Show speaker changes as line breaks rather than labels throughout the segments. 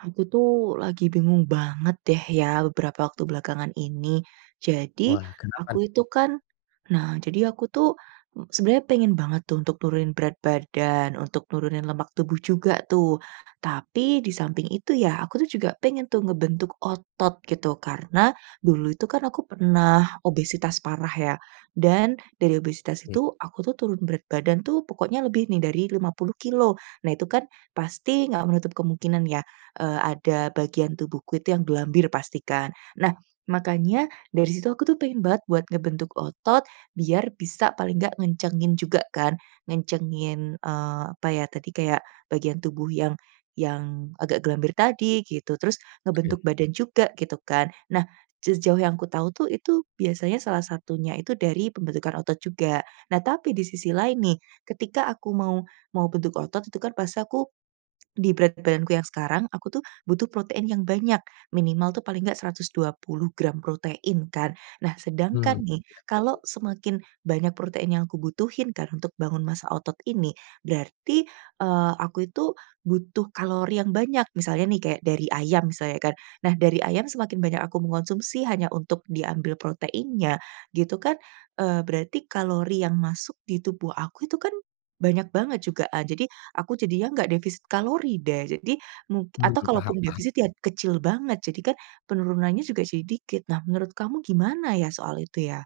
Aku tuh, lagi bingung banget deh ya, beberapa waktu belakangan ini. Jadi,
Wah, kenapa? [unintelligible]
aku itu kan nah, jadi aku tuh, m sebenarnya pengen banget tuh untuk nurunin berat badan, untuk nurunin lemak tubuh juga tuh. Tapi, di samping itu ya, aku tuh juga pengen tuh ngebentuk otot gitu. Karena, dulu itu kan aku pernah, obesitas parah ya, dan, dari obesitas
Iya.
itu, aku tuh turun berat badan tuh, pokoknya lebih nih, dari 50 kilogram. Nah, itu kan, pasti nggak menutup kemungkinan ya, eee, ada bagian tubuhku itu yang gelambir pasti, kan. Nah, makanya dari situ aku tuh, pengen banget buat ngebentuk otot. Biar bisa, paling nggak ngencengin juga kan, ngencengin, eee, apa ya, tadi kayak bagian tubuh yang yang agak gelambir tadi gitu. Terus,
Oke.
ngebentuk badan juga, gitu kan. Nah, sejauh yang aku tahu tuh, itu biasanya salah satunya itu dari pembentukan otot juga. Nah tapi, di sisi lain nih, ketika aku mau mau bentuk otot itu kan, pasti aku. Di berat badanku yang sekarang, aku tuh butuh protein yang banyak, minimal tuh paling enggak 120 gram protein kan? Nah,
Hmm,
sedangkan
ya
nih, kalau
betul.
semakin banyak protein yang aku butuhin kan untuk bangun massa otot ini, berarti, eee, aku itu butuh kalori yang banyak, misalnya nih kayak dari ayam misalnya kan. Nah, dari ayam semakin banyak aku mengkonsumsi hanya untuk diambil proteinnya, gitu kan. Eee, berarti kalori yang masuk di tubuh aku itu kan, banyak banget juga, eee. Jadi, aku jadinya enggak defisit kalori deh, jadi mung
Hmm,
atau
paham
kalaupun
paham.
defisit ya, kecil banget. Jadi kan, penurunannya juga jadi dikit. Nah, menurut kamu gimana ya, soal itu ya?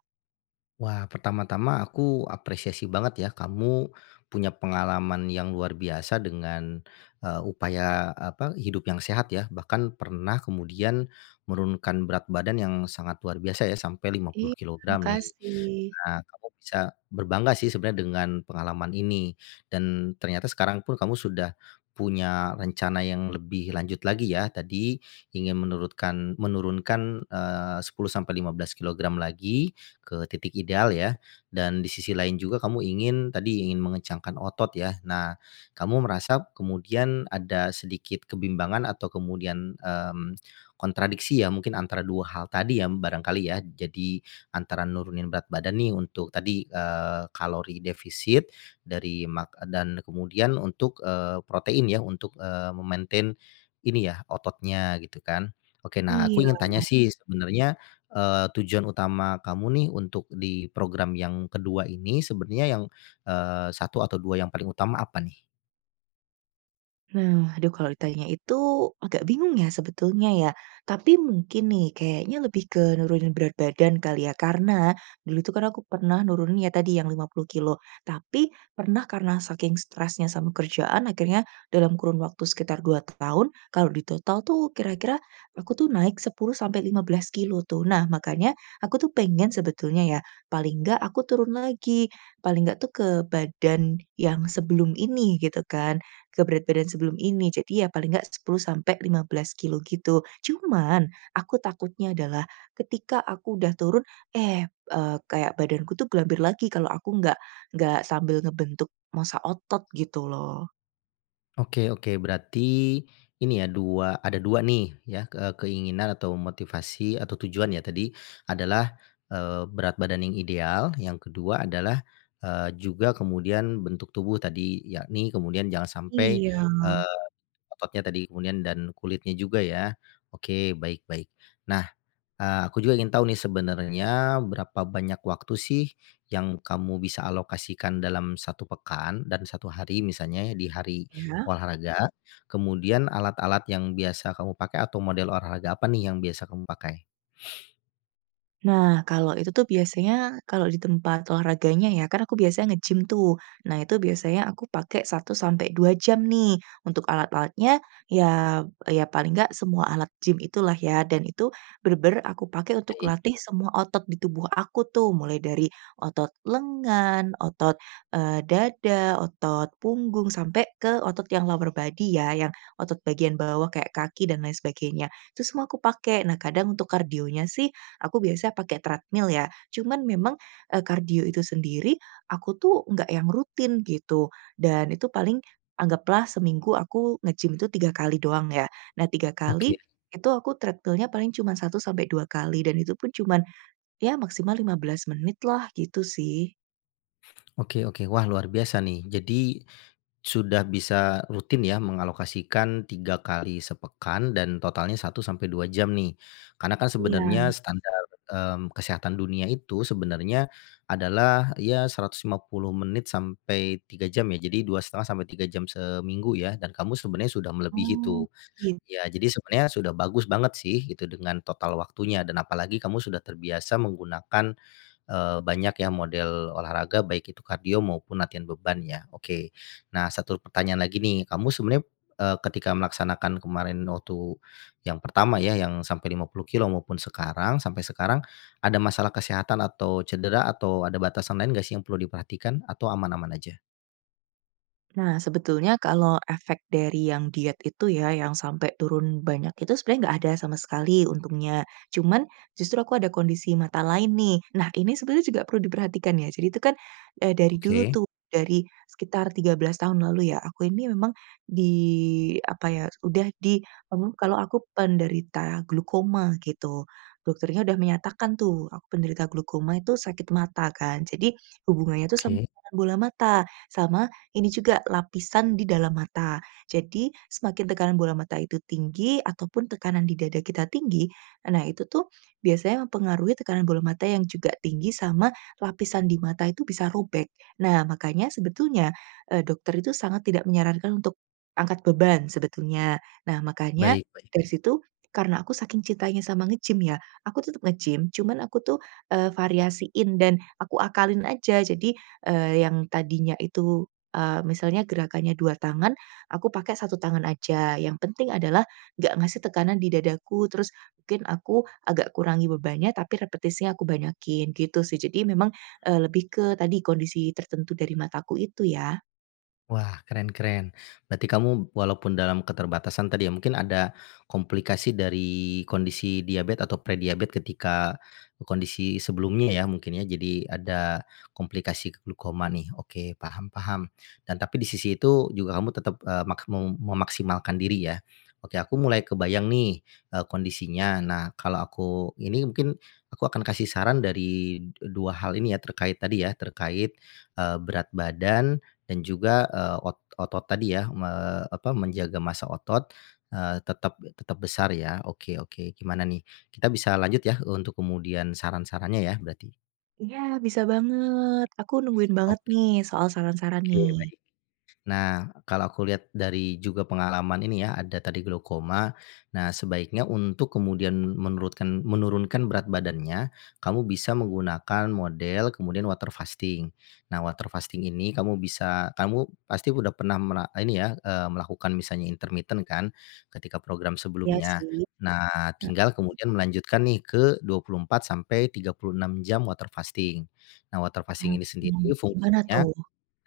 Wah, pertama-tama aku apresiasi banget ya kamu, punya pengalaman yang luar biasa dengan, eee, upaya apa, hidup yang sehat ya, bahkan pernah kemudian, menurunkan berat badan yang sangat luar biasa ya, sampai lima puluh
Iya,
kilogram nih.
makasih.
Nah kamu bisa, berbangga sih sebenarnya dengan pengalaman ini, dan ternyata sekarang pun kamu sudah, punya rencana yang lebih lanjut lagi ya tadi, ingin menurutkan menurunkan, eee, 10-15 kilogram lagi, ke titik ideal ya? Dan di sisi lain juga kamu ingin, tadi ingin mengencangkan otot ya? Nah, kamu merasa kemudian ada sedikit kebimbangan atau kemudian, mmm, kontradiksi ya mungkin antara 2 hal tadi ya, barangkali ya. Jadi, antara nurunin berat badan nih untuk tadi, eee, kalori defisit, dari mak dan kemudian untuk, eee, protein ya untuk, eee, me-maintain, ini ya, ototnya gitu kan. Oke, nah aku
Iya.
ingin tanya sih sebenarnya, eee, tujuan utama kamu nih untuk di program yang kedua ini sebenarnya yang, eee, 1 atau 2, yang paling utama apa nih?
Nah, aduh kalau ditanya itu, agak bingung ya sebetulnya ya, tapi mungkin nih kayaknya lebih ke nurunin berat badan kali ya karena, dulu itu kan aku pernah nurunin ya tadi yang 50 kilogram, tapi pernah karena saking stresnya sama kerjaan akhirnya, dalam kurun waktu sekitar 2 tahun, kalau ditotal tuh kira-kira, aku tuh naik 10-15 kilogram tuh, nah makanya, aku tuh pengen sebetulnya ya, paling enggak aku turun lagi, paling enggak tuh ke badan yang sebelum ini gitu kan, ke berat badan sebelum ini, jadi ya paling enggak 10-15 kilogram gitu. Cuman, aku takutnya adalah, ketika aku udah turun, eh, eee, kayak badanku tuh gelambir lagi kalau aku enggak enggak sambil ngebentuk massa otot gitu loh.
Oke oke, berarti, ini ya 2, ada 2 nih ya, ke keinginan atau motivasi atau tujuan ya tadi, adalah, eee, berat badan yang ideal, yang ke-2 adalah, eee, juga kemudian bentuk tubuh tadi, yakni kemudian jangan sampai,
Iya.
eee, ototnya tadi kemudian dan kulitnya juga ya. Oke, baik baik. Nah, eee, aku juga ingin tahu nih sebenarnya berapa banyak waktu sih yang kamu bisa alokasikan dalam 1 pekan dan 1 hari, misalnya ya di hari
Ya.
olahraga, kemudian alat-alat yang biasa kamu pakai atau model olahraga apa nih yang biasa kamu pakai?
Nah, kalau itu tuh biasanya, kalau di tempat olahraganya ya, kan aku biasanya ngegim tuh, nah itu biasanya aku pakai 1-2 jam nih. Untuk alat-alatnya, ya ya paling enggak semua alat gim itulah ya dan itu, bener-bener aku pakai untuk
Baik.
latih semua otot di tubuh aku tuh, mulai dari otot lengan, otot, eee, dada, otot punggung, sampai ke otot yang lower body ya yang, otot bagian bawah kayak kaki dan lain sebagainya, itu semua aku pakai, nah kadang untuk kardionya sih, aku biasanya pakai treadmill ya, cuman memang, eee, kardio itu sendiri, aku tuh nggak yang rutin gitu, dan itu paling, anggaplah seminggu aku ngegim tuh 3 kali doang ya, nah 3 kali,
Oke.
itu aku treadmill-nya paling cuma 1-2 kali dan itu pun cuman, ya maksimal 15 menit lah gitu sih.
Oke oke, wah, luar biasa nih jadi, sudah bisa rutin ya mengalokasikan 3 kali sepekan dan totalnya 1-2 jam nih. Karena kan
Iya.
sebenarnya standar, mmm, kesehatan dunia itu sebenarnya, adalah ya 150 menit sampai 3 jam ya, jadi 2,5-3 jam seminggu ya, dan kamu sebenarnya sudah melebihi
Oh,
tuh.
iya.
Ya jadi sebenarnya sudah bagus banget sih itu dengan total waktunya dan apalagi kamu sudah terbiasa menggunakan, eee, banyak ya model olahraga baik itu kardio, maupun latihan beban ya, oke. Nah, 1 pertanyaan lagi nih, kamu sebenarnya, eee, ketika melaksanakan kemarin waktu, yang pertama ya, yang sampai 50 kilogram maupun sekarang, sampai sekarang, ada masalah kesehatan, atau cedera, atau ada batasan lain gak sih yang perlu diperhatikan atau aman-aman aja?
Nah, sebetulnya kalau efek dari yang diet itu ya yang sampai turun banyak itu sebenarnya enggak ada sama sekali untungnya. Cuman, justru aku ada kondisi mata lain nih, nah ini sebenarnya juga perlu diperhatikan ya, jadi itu kan, eee, dari dulu
Oke.
tuh, dari, sekitar 13 tahun lalu ya, aku ini memang, di apa ya, udah di [unintelligible] kalau aku penderita glaukoma gitu. Dokternya udah menyatakan tuh, aku penderita glaukoma itu sakit mata kan jadi, hubungannya itu sama
Oke.
bola mata, sama ini juga, lapisan di dalam mata. Jadi, semakin tekanan bola mata itu tinggi ataupun tekanan di dada kita tinggi, nah itu tuh, biasanya mempengaruhi tekanan bola mata yang juga tinggi sama, lapisan di mata itu bisa robek. Nah, makanya sebetulnya, eee, dokter itu sangat tidak menyarankan untuk, angkat beban sebetulnya. Nah makanya,
Baik baik.
dari situ, karena aku saking cintanya sama ngegim ya, aku tetep ngegim, cuman aku tuh, eee, variasiin dan aku akalin aja jadi, eee, yang tadinya itu, eee, misalnya gerakannya 2 tangan, aku pakai 1 tangan aja, yang penting adalah, enggak ngasih tekanan di dadaku terus, mungkin aku, agak kurangi bebannya tapi repetisinya aku banyakin gitu sih, jadi memang, eee, lebih ke tadi kondisi tertentu dari mataku itu ya.
Wah, keren keren, berarti kamu, walaupun dalam keterbatasan tadi ya, mungkin ada, komplikasi dari kondisi diabet atau prediabet, ketika kondisi sebelumnya ya, mungkin ya, jadi ada komplikasi glaukoma nih. Oke, paham paham. Dan tapi di sisi itu juga kamu tetap, eee, maksmum memaksimalkan diri ya? Oke, aku mulai kebayang nih, eee, kondisinya. Nah, kalau aku ini mungkin, aku akan kasih saran dari, eee, 2 hal ini ya terkait tadi ya, terkait, eee, berat badan, dan juga, eee, ot otot tadi ya me apa menjaga massa otot, eee, tetap tetap besar ya, oke oke gimana nih, kita bisa lanjut ya untuk kemudian saran-sarannya ya berarti?
Iya, bisa banget, aku nungguin banget
Oke.
nih soal saran-saran
Oke,
nih.
baik. Nah, kalau aku lihat dari juga pengalaman ini ya ada tadi glaukoma, nah sebaiknya untuk kemudian menurutkan menurunkan berat badannya, kamu bisa menggunakan model, kemudian water fasting. Nah water fasting ini kamu bisa, kamu, pasti udah pernah mera ini ya, eee, melakukan misalnya intermiten kan, ketika program
Iya,
sebelumnya?
sih.
Nah,
Heeh.
tinggal kemudian melanjutkan nih ke 24-36 jam water fasting. Nah water fasting ini
Mhm,
sendiri
gimana
fungsinya
tuh?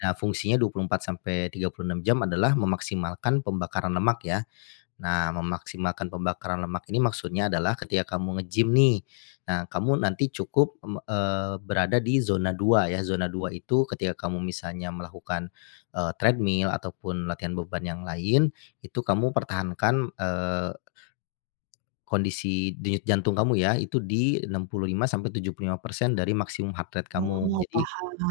nah fungsinya 24-36 jam adalah memaksimalkan pembakaran lemak ya. Nah memaksimalkan pembakaran lemak ini maksudnya adalah ketika kamu ngegim nih, nah kamu nanti cukup, mmm, eee, berada di zona 2 ya, zona 2 itu ketika kamu misalnya melakukan, eee, treadmill ataupun latihan beban yang lain, itu kamu pertahankan, eee, kondisi denyut jantung kamu ya, itu di 65%-75% dari maksimum heart rate kamu.
Oh,
Jadi,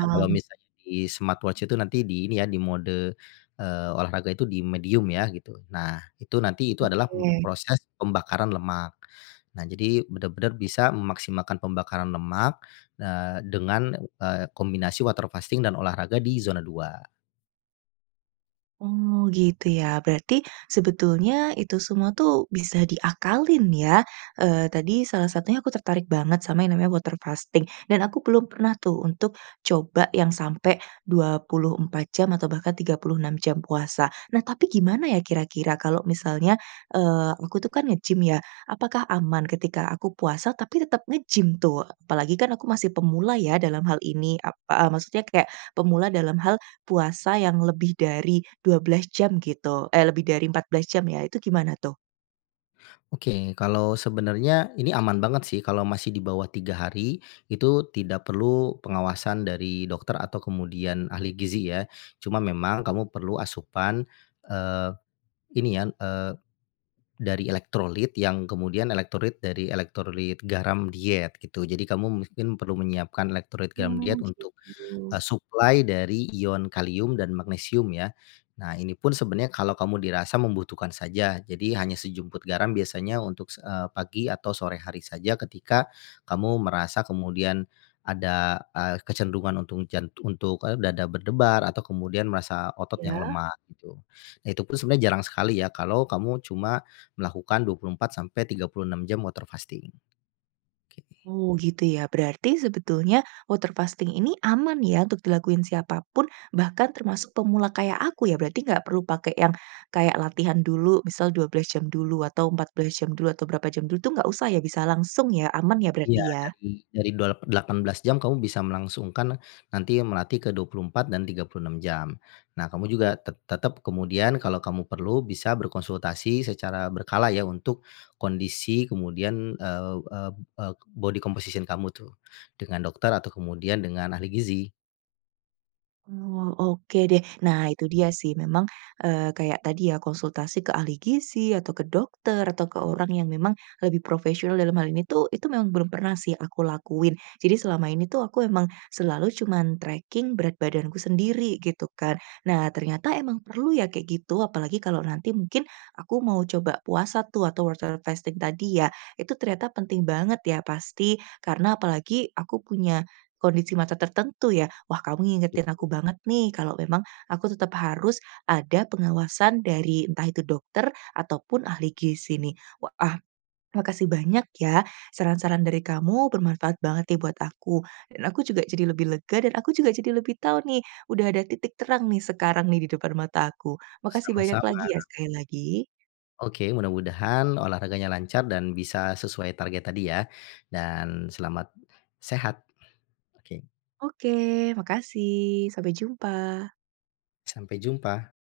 ya kalau misalnya di smartwatch itu nanti di ini ya, di mode, eee, olahraga itu di medium ya gitu, nah, itu nanti itu adalah, mmm,
Oke.
proses pembakaran lemak. Nah jadi benar-benar bisa memaksimalkan pembakaran lemak, eee, dengan, eee, kombinasi water fasting dan olahraga di zona 2.
Oh, gitu ya berarti, sebetulnya itu semua tuh bisa diakalin ya? Eee, tadi salah satunya aku tertarik banget sama yang namanya water fasting, dan aku belum pernah tuh untuk, coba yang sampai 24 jam atau bahkan 36 jam puasa. Nah tapi gimana ya kira-kira kalau misalnya, eee, aku tuh kan ngegim ya, apakah aman ketika aku puasa, tapi tetap ngegim tuh? Apalagi kan aku masih pemula ya dalam hal ini ap eee, maksudnya kayak, pemula dalam hal, puasa yang lebih dari 12 jam gitu eh, lebih dari 14 jam ya, itu gimana tuh?
Oke, kalau sebenarnya, ini aman banget sih, kalau masih di bawah 3 hari, itu tidak perlu pengawasan dari dokter atau kemudian ahli gizi ya, cuma memang kamu perlu asupan, eee, ini ya, eee, dari elektrolit, yang kemudian elektrolit dari elektrolit garam diet gitu, jadi kamu mungkin perlu menyiapkan elektrolit garam
Oh,
diet untuk,
gitu.
eee, suplai dari ion kalium dan magnesium ya. Nah ini pun sebenarnya kalau kamu dirasa membutuhkan saja, jadi hanya sejumput garam biasanya untuk, s eee, pagi atau sore hari saja ketika, kamu merasa kemudian, ada, eee, kecenderungan untung jan untuk, eee, dada berdebar atau kemudian merasa otot yang
Iya.
lemah gitu. Itu pun sebenarnya jarang sekali ya kalau kamu cuma, melakukan 24-36 jam water fasting. Oke.
Oh, gitu ya, berarti sebetulnya, water fasting ini aman ya untuk dilakuin siapa pun, bahkan termasuk pemula kayak aku ya, berarti gak perlu pakai yang, kayak latihan dulu misal 12 jam dulu atau 14 jam dulu, atau berapa jam dulu itu gak usah ya, bisa langsung ya, aman ya
Iya
berarti ya?
dari dari dua la 18 jam kamu bisa melangsungkan, nanti ya melatih ke 24 dan 36 jam. Nah kamu juga te tetap kemudian kalau kamu perlu, bisa berkonsultasi secara berkala ya untuk, kondisi kemudian, eee eee eee, body composition kamu tuh, dengan dokter atau kemudian dengan ahli gizi.
Oh, oke deh, nah itu dia sih memang, eee, kayak tadi ya, konsultasi ke ahli gizi atau ke dokter atau ke orang yang memang, lebih profesional dalam hal ini tuh, itu memang belum pernah sih aku lakuin. Jadi selama ini tuh aku emang, selalu cuman tracking berat badanku sendiri, gitu kan. Nah, ternyata emang perlu ya kayak gitu apalagi kalau nanti mungkin, aku mau coba puasa tuh, atau water fasting tadi ya, itu ternyata penting banget ya pasti, karena apalagi aku punya, kondisi mata tertentu ya. Wah, kamu ngingetin aku
Mhm.
banget nih kalau memang, aku tetap harus, ada pengawasan dari entah itu dokter, ataupun ahli gizi nih. Wa ah, makasih banyak ya, saran-saran dari kamu bermanfaat banget nih buat aku, dan aku juga jadi lebih lega dan aku juga jadi lebih tahu nih, udah ada titik terang nih sekarang nih di depan mataku, makasih banyak
Sama-sama.
lagi ya sekali lagi.
Oke, mudah-mudahan olahraganya lancar dan bisa sesuai target tadi ya. Dan selamat, sehat. Oke.
Oke, makasih, sampai jumpa.
Sampai jumpa.